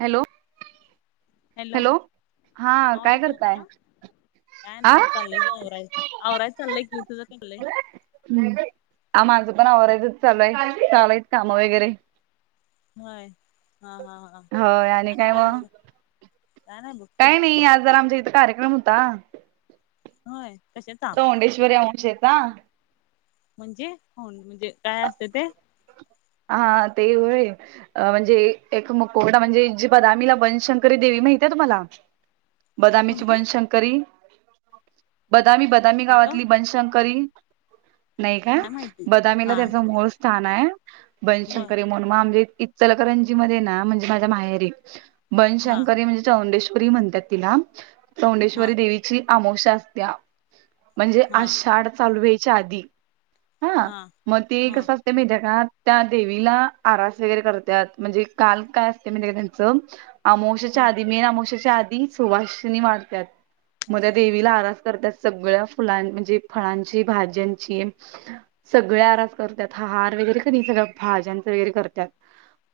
Hello, hello हा आवाज काय येतोय करताय? माझा काय आ नाही चाललंय की आवरा आवराच चाललंय की. तुझं काय चाललंय? हम्म हा माझं पण आवरायचच चालूय. चालु आहेत काम वगैरे. होय. हा हा हा आणि त्यामुळे काय नाय काही नाही. आज जरा आमच्या इथं कार्यक्रम होता. होय तसेच तो मुंडेश्वरी या अंशेत ना. म्हणजे होन म्हणजे काय असते ते. हा ते होय. अ म्हणजे एक मुकोंडा म्हणजे जी बदामीला वनशंकरी देवी माहती आहे तुम्हाला? बदामीची कोणती वनशंकरी. बदामी बदा बदामी माझ गावातली बनशंकरी. नाही काय? माहिती बदामीला हा त्याच मूळ स्थान आहे. बर बनशंकरी मोनमा म्हणजे इचलकरंजी मध्ये ना म्हणजे माझ्या माहेरी हा बनशंकरी म्हणजे चौंडेश्वरी म्हणतात तिला. हा चौंडेश्वरी देवी आमोश्या असत्या. म्हणजे हा आषाढ चालवायच्या आधी. हा मग ते हा कस असते माहितीये का? त्या देवीला आरास वगैरे करत्यात. म्हणजे काल काय असते म्हणजे त्यांच. अमावशाच्या ह आधी मेन अमाोशाच्या आधी सुवासिनी वाणत्यात. म त्या देवीला आरास करतात. सगळ्या फुलां म्हणजे फळांची भाज्यांची. सगळी आरास करतात. हार वगैरे सगळ्या भाज्यांचं वगैरे करत्यात.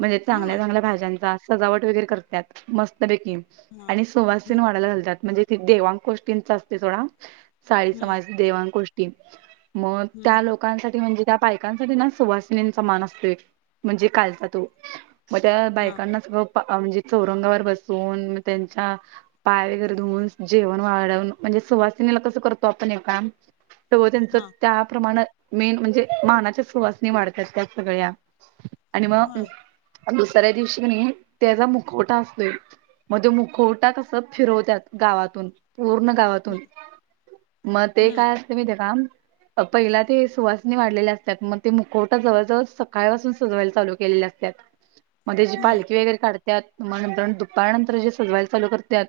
म्हणजे चांगल्या हा चांगल्या बर भाज्यांचा सजावट वगैरे करत्यात. मस्त पैकी. हा आणि हम्म सुवासन वाढायला घालतात‌. म्हणजे देवांग कोष्टींचा असते सोडा. साळी हम्म समाज देवांग कोष्टी. मग हम्म त्या लोकांसाठी म्हणजे त्या बायकांसाठी ना सुवासिनी मान असतोय. म्हणजे कालचा तो. मग त्या हा बायकांना सगळ म्हणजे चौरंगावर बसून त्यांच्या पाय वगैरे धुऊून. जेवण वाढवून. म्हणजे सुवासिनेला कसं करतो आपण हे काम तव त्यांच हा त्याप्रमाण मेन म्हणजे मानाच्या सुवासनी वाढत. हॅशटॅग सगळ्या आणि मग ह दुसऱ्या दिवशी का नाय, त्याचा मुकवटा असतोय. मग तो मुखवटा कस फिरवत्यात गावातून पूर्ण गावातून हम्म मग ते काय ते माहिती का? पहिला ते सुवासनी वाढलेले असतात. मग ते मुखोट आत्ता जवळ जवळ सकाळ पाासून सजवायला चालू केलेले असतात. मध्ये जी हम्म हम्म पालखी वगैरे काढ त्यात तुम्हाला नंतर, दुपारनंतर जे सजवायला चालू करत्यात.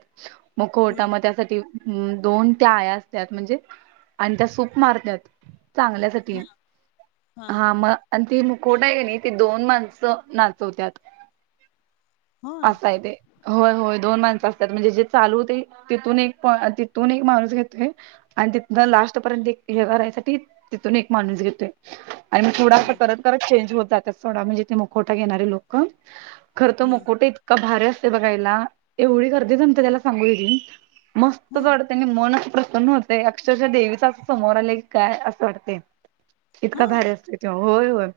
मुखवटा मग हम्म त्यासाठी दोन त्या आया असत्यात म्हणजे आणि त्या सूप मारत्यात चांगल्या अस तितकी, हा हा मग आणि ती मुखवटा आहे का नाही ते दोन माणसं नाचवतत. होय असा आहे ते, होय होय, दोन माणसं असतात म्हणजे जे चालूते तिथून एक तिथून एक माणूस घेतोय. आणि तिथन लास्ट पर्यंत एक हे करायसाठी. तिथून एक माणूस घेतोय. आणि मग थोडा असं हम्म करत करत चेंज होत जातात. सोडा म्हणजे ते मुखोटा घेणारे लोक खर तर, हम्म मुखवटा इतकां भारी असते बघायला. एवढी गर्दी जमते त्याला सांगू देे. मस्तच ह वाटतय त्यांनी मनच प्रसन्न होत. अक्षरशा देवीचा अस समोर आलं की काय असं वाटतय. इतका हा भारी असतो. ते होय होय,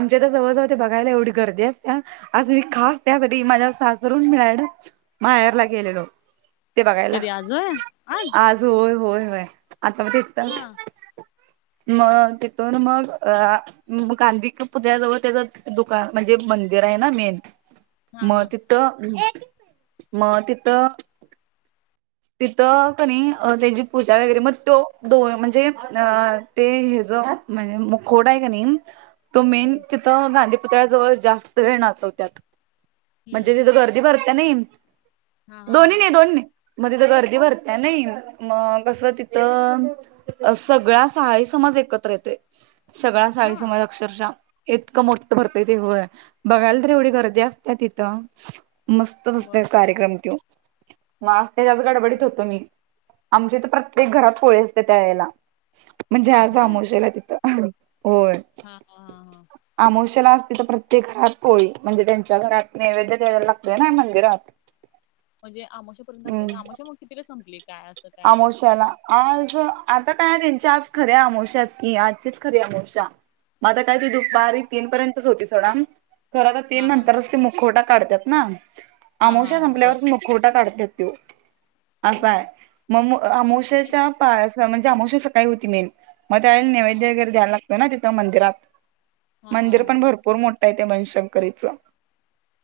आमच्या तर जवळज होते. बघायला एवढी गर्दी असत्या, आ मी खास त्यासाठी माझ्यावर सासरून मिळाला माहेरला गेलेलो, ते बघायला. कधी आज होय आज होय होय होय, आता मग तिथं हा मग तिथून मग अ मग, गांधी पुतळ्याजवळ त्याचं दुकान म्हणजे मंदिर आहे. ना मेन हा हा मग त तर मग तिथं तिथं कनी त्याची पूजा वगैरे मग तो दोन म्हणजे अ ते हेच म्हणजे मुखवट आहे. कनी हम - तो मेन हम्म तिथं गांधी पुुतळ्या जवळ जास्त वेळ नाचतात. म्हणजे हम्म तिथं गर्दी भरते नाही. हा हा दोन्ही ने दोन्ही मग तिथं गर्दी भरत्या नाही. मग कस तिथं अ सगळा साहाळी समाज एकत्र येतोय. सगळा हा साहाळी हा समाज. अक्षरशा इतकं मोठं भरतय देऊळ बघायला तर एवढी गर्दी असते तिथं. मस्तच असते. बर कार्यक्रम तो मग आज त्याच्याच गडबडीत होते मी, आमच्या तर प्रत्येक घरात पोळी असते. त्या वेळेला म्हणजे आज अमोशा गत इथ, होय. हा हा हा हा, अमोशाला असते. तर प्रत्येक घरात पोळी म्हणजे त्यांच्या घरात नैवेद्य द्यायला लागतोय ना मंदिरात. म्हणजे अमोशापर्यंत असतेय हम्म का अमोशा मग कितीला संपली काय असं काय, चला, आज आता काय त्यांच्या आज खरी आमोशाच, की आजचीच खरीे आमोशा. मग आ काय त मग दुपारी तीन पर्यंतच होती. सोडा खरं आता तीन हा हा नंतरच ते मुखवटा काढतात. ना हा हा आमोशा हा बर संपल्यावर मग मुखवटा काढतात तो, हम, मग, आमोशाच्या पा म्हणजे आमोशा होती. मेन मग त्यावेळे हा नैवेद्य वगैरे द्यायला लाग ना तिथं, मंदिरात हा हा मंदिर हा पण भरपूर मोठं आहे ते मनशंकरीच.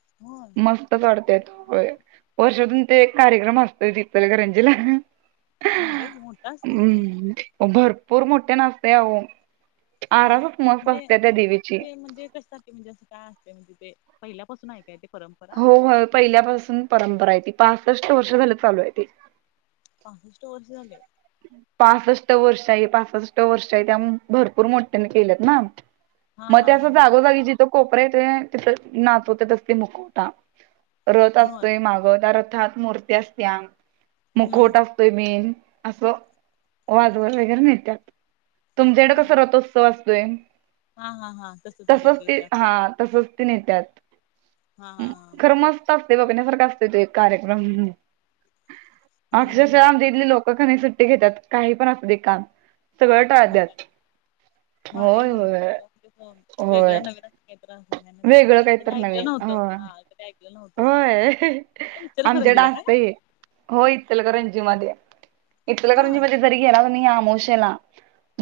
[unintelligible] मस्तच वाढतोय होय. वर्षातून ते एक कार्यक्रम असतोय इचलकरंजीला. भारी आहे की मोठा असतोय की हम्म, भरपूर मोठ्यांन असतं अहो, हा आरासच मस्त म्हणजे असत्या त्या देवीची. [unintelligible] काय असते. म्हणजे ते पहिल्यापासून हाय काय ते परफेक्ट. हो हो, पहिल्यापासून परंपरा आहे. ती पासष्ट वर्ष झालं चालू आहे ती, पाहून किती वर्ष झालय. पासष्ट वर्ष आहे पासष्ट वर्ष आहे त्या भरपूर मोठ्यांने केल्यात ना. हा मग ते हा असं हा हा जागोजागी जिथं कोपऱ्याथ तिथं नाचवत तसली मुकोटा. रथ होय असतोय माग त्या रथात मूर्ती असतीया हम्म मुखोटा असतोय मेन. असं वाजवत वगैरे न्हेत्यात. तुमच्याकडे हम्म कसा रथोत्सव असतोय. हा हा हा तसं तुमच्या तसच तिकडे ते त्या हा तसच ते न्हेत्यात. हा ह हा हा हा खरं मस्त असतय बघण्यासारखा असतेय ते एक कार्यक्रम. अक्षरशः हम्म आमच्या इथली लोकं कनी सुट्टी घेतात काही पण असू दे काम. सगळं होय टाळत्यात भारी आहे होय की होय होय. त्रास वेगळं काही तर [unintelligible] ऐकलं नवीन नव्हतं होय. ह ऐकलं नव्हत हे होय कुठ आमच्याकडे इचलकरंजीला काय. असतंय. हो इचलकरंजीमध्ये होय इचलकरंजीमध्ये जरी गेला तुम्ही आमोशेला.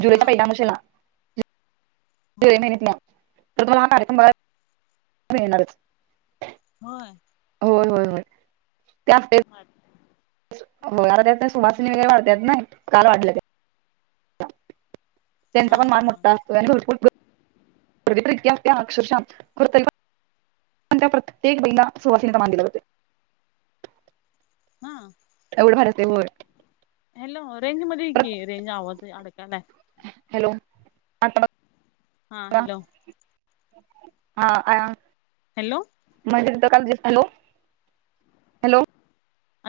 जुलै हा च्या पहिल्या अमावस्येला. हा जुलै महिन्यातला तरी तुम्हाला हा कार्यक्रम बघायला मिळणारच. होय. होय होय होय त्या. अच्छा. हो त्याच त्या नाही सुभासिणी वगैरे वाढत नाही काल वाढल्यात. त्यांचा हा पण मान हा मोठा असतो भरपूर गर्दी. गर्दी तर इतकी असत्या अक्षरशःप्रत्येक बाईला सुवासिनीचा मान दिला जातो. हा. एवढ भारी असतं होय. हॅलो रेंज मध्ये ये परत की रेंज आवाज अडकायला. हॅलो [inaudible] हा बघा हॅलो. हा अ [unintelligible] हॅलो. म्हण तथं काल हॅलो. हॅलो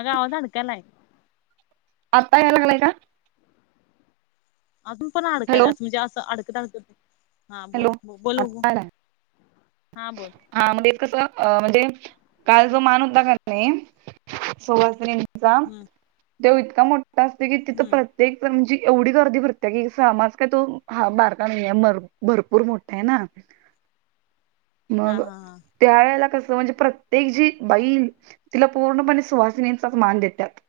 अग आवाज आडकलाय. आत्ता यायला लागलाय का. अजून पण हॅलो अडकायला असं म्हणजे असं अडकत अडकत हा बोल हॅलो बोल बघू. आता आलाय. हा बोल. हा म्हणजे कस म्हणजे काल जो मान होता का नाही सुहासिनीचा. हम्म चा इतका मोठा असते की तिथं हम्म प्रत्य तो म्हणजे एवढी गर्दी भरते की समाज काय तो हा बारका नाही आहे भ भरपूर मोठा आहे ना. हा मग हा हा त्यावेळेला कस म्हणजे प्रत्येक जी बाई. तिला पूर्णपणे सुहासिनींचाच मान देतात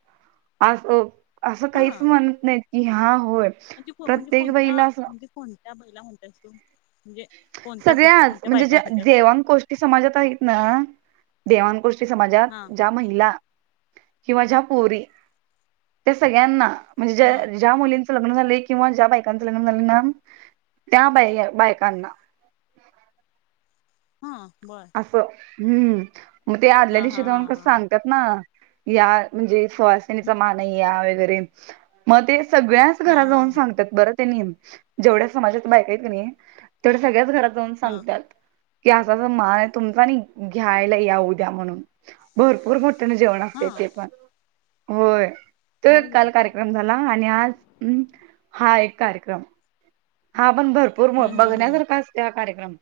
आज अ. असं काहीच हा म्हणत नाहीत की हा होय. म्हणजे म्हणजे प्रत्येक कोणत्या बाईला असं म्हणजे कोणत्या बाईला म्हणत्यास तू. म्हणजे कोणत्या साठी सगळ्याच कोणत्या म्हणजे ज्या बायकांसाठी असं. देवांगकोष्टी समाजात आहेत ना देवाण गोष्टी समाजात हा ज्या महिला. किंवा ज्या पोरी त्या सगळ्यांना म्हणजे हा जा जा. ज्या मुलींचं लग्न झाले किंवा ज्या बायकांचं लग्न झाले ना त्या बाय बायकांना. हा बार. असं हम म ते आल्या हा दिवशी जाऊन हा कस हा सागत्यात. ना या म्हणजे सूवासनीचा मान या वगैरे मग ते. सगळ्याच हा घराात जाऊन हा सांगतात बर तेनी. जेवढ्या समाजात बायक आहेत नाही तेवढ्या सगळ्याच घरात जाऊन हा सांगतात की असं असं. तो मान तुमचा नि घ्यायला या उद्या म्हणून. भरपूर मोठे जेवण हा असते ते पण होय तो होय काय काल कार रम झाला आणि आज हा एक कार्यक्रम हा पण भरपूर हम्म हम्म बघण्यासारख हम्म असतोय कार्यक्रम.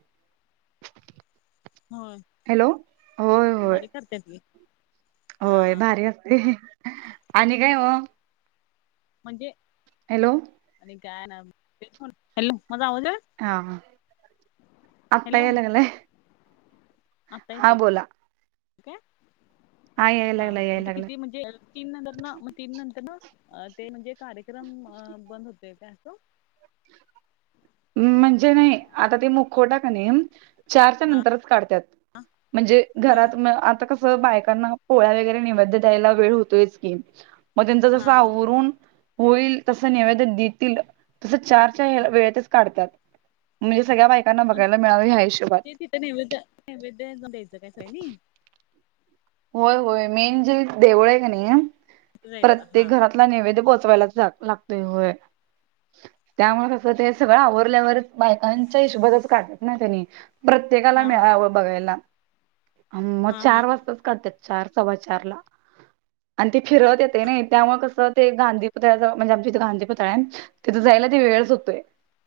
होय. हॅलो होय होय. करते की. हा होय भारी असते आणि काय मग. म्हणजे. हॅलो. आणि काय न माझा आवाज ये. हा. आत्ता हॅलो याय लागलाय आता येत हा बोला का. याय हा लागला याय मग ते लागला किती म्हणजे? तीन नंतर ना मग तीन नंतर ना ते म्हणजे कार्यक्रम बंद होते काय असं म्हणजे नाही आता ते मुखवटा कने चारच्या हा नंतरच काढत म्हणजे बर घरात आता कस बायकांना पोळ्या वगैरे निवध द्यायला वेळ होतोयच की मग त्यांचं जस हा आवरून होईल तस नैवेद देतील तसं चार चार वेळेतच तात म्हणजे सगळ्या बायकांना बघायला मिळावी हिशोबात. तर नाही नैवेद्य नैवेद्य द्यायचं आहेनी. होय होय मेन जे देवूळ का नाही तिथं जायचं प्रत्येक हा घरात. नैवद्य पोचवायलाच लागतय. त्यामुळे कसं ते सगळं आवरल्यावर बायकांच्या हिशोबातच काढत ना त्यांनी. प्रत्येकाला हा हा मिळावं बघायला म हा हा चार वाजता. चार सव्वा चार ला आणि ते फिरत येते ना त्यामुळे कस ते गांधी पुतळा म्हणजे आमच्या इथे गांधी पुतळा आहे तिथे जायला ते वेळच होतोय.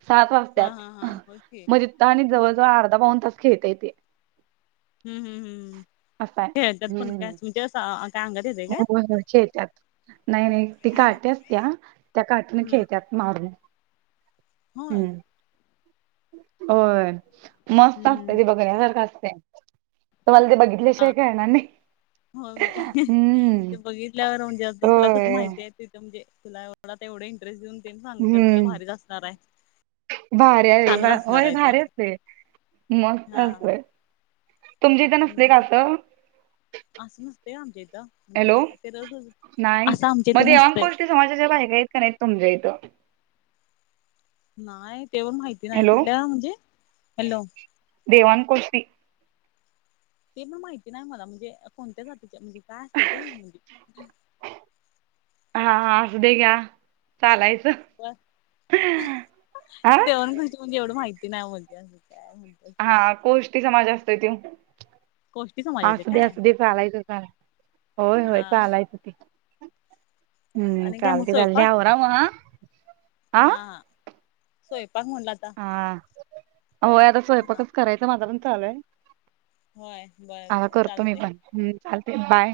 सात हा हा वाजत्यात हा होय की मग आणि जवळ जवळ अर्धा पाऊन तास खेळताय ते. हम् हम्म हम्म खेलत्यात पण का काय अंगातच आहे का. ह चैत्यात. नाही नाही ती काठी असत्या त्या काठीने हम्म खेळतत मारून. होय. हम्म होय मस्त असतय ते बघण्यासारखं असतय तुम्हाला ते बघितल्या त्याशिवाय कळनार नाही. हो हम्म ते बघितल्यावर म्हणजे आ तुला कस होय माहिती आहे तिथं म्हणजे तुला. तेवढा इंटरेस्ट देऊन ते सांगतेच म्हटलं भारीच असणार आहे. भारी् छानच आहे असणार होय आहे ते भारी असते मस्त हा असतय. तुमच्या इथं नसते का हम्म असं. असं नसतंय आमच्या इथं हॅलो म्हणजे ते र नाही असं आमच्या मग इथं नसतंय. देवाणकोष्टी समाजाच्या बायका आहेत का नाही तुमच्या इथं. नाही तेपण माहिती नाही हॅलो कुठल्या म्हणजे हॅलो. देवांग कोस्टी. ते पण माहिती नाही मला म्हणजे कोणत्या जातीच्या म्हणजे काय असते ते म्हणजे. हा हा असुदे घ्या चालायचं. हा देवांग कोष्टी म्हणजे एवढं माहिती नाही म्हणजे असं काय म्हण हा कोष्टी समाज असतोय तो. गोष्टी समाजाचे असू दे काय असू दे चालायचं होय होय हा चालायचं हो ते. हम्म आणि काय मग चालते चालते स्वयंपाक आवरा मग हा हा. स्वयंपाक म्हणाल आत्ता. हा होय आता स्वयंपाकच करायचं माझा पण चालूय. होय बर हा बर करतो मी चालतय पण चालतय बाय.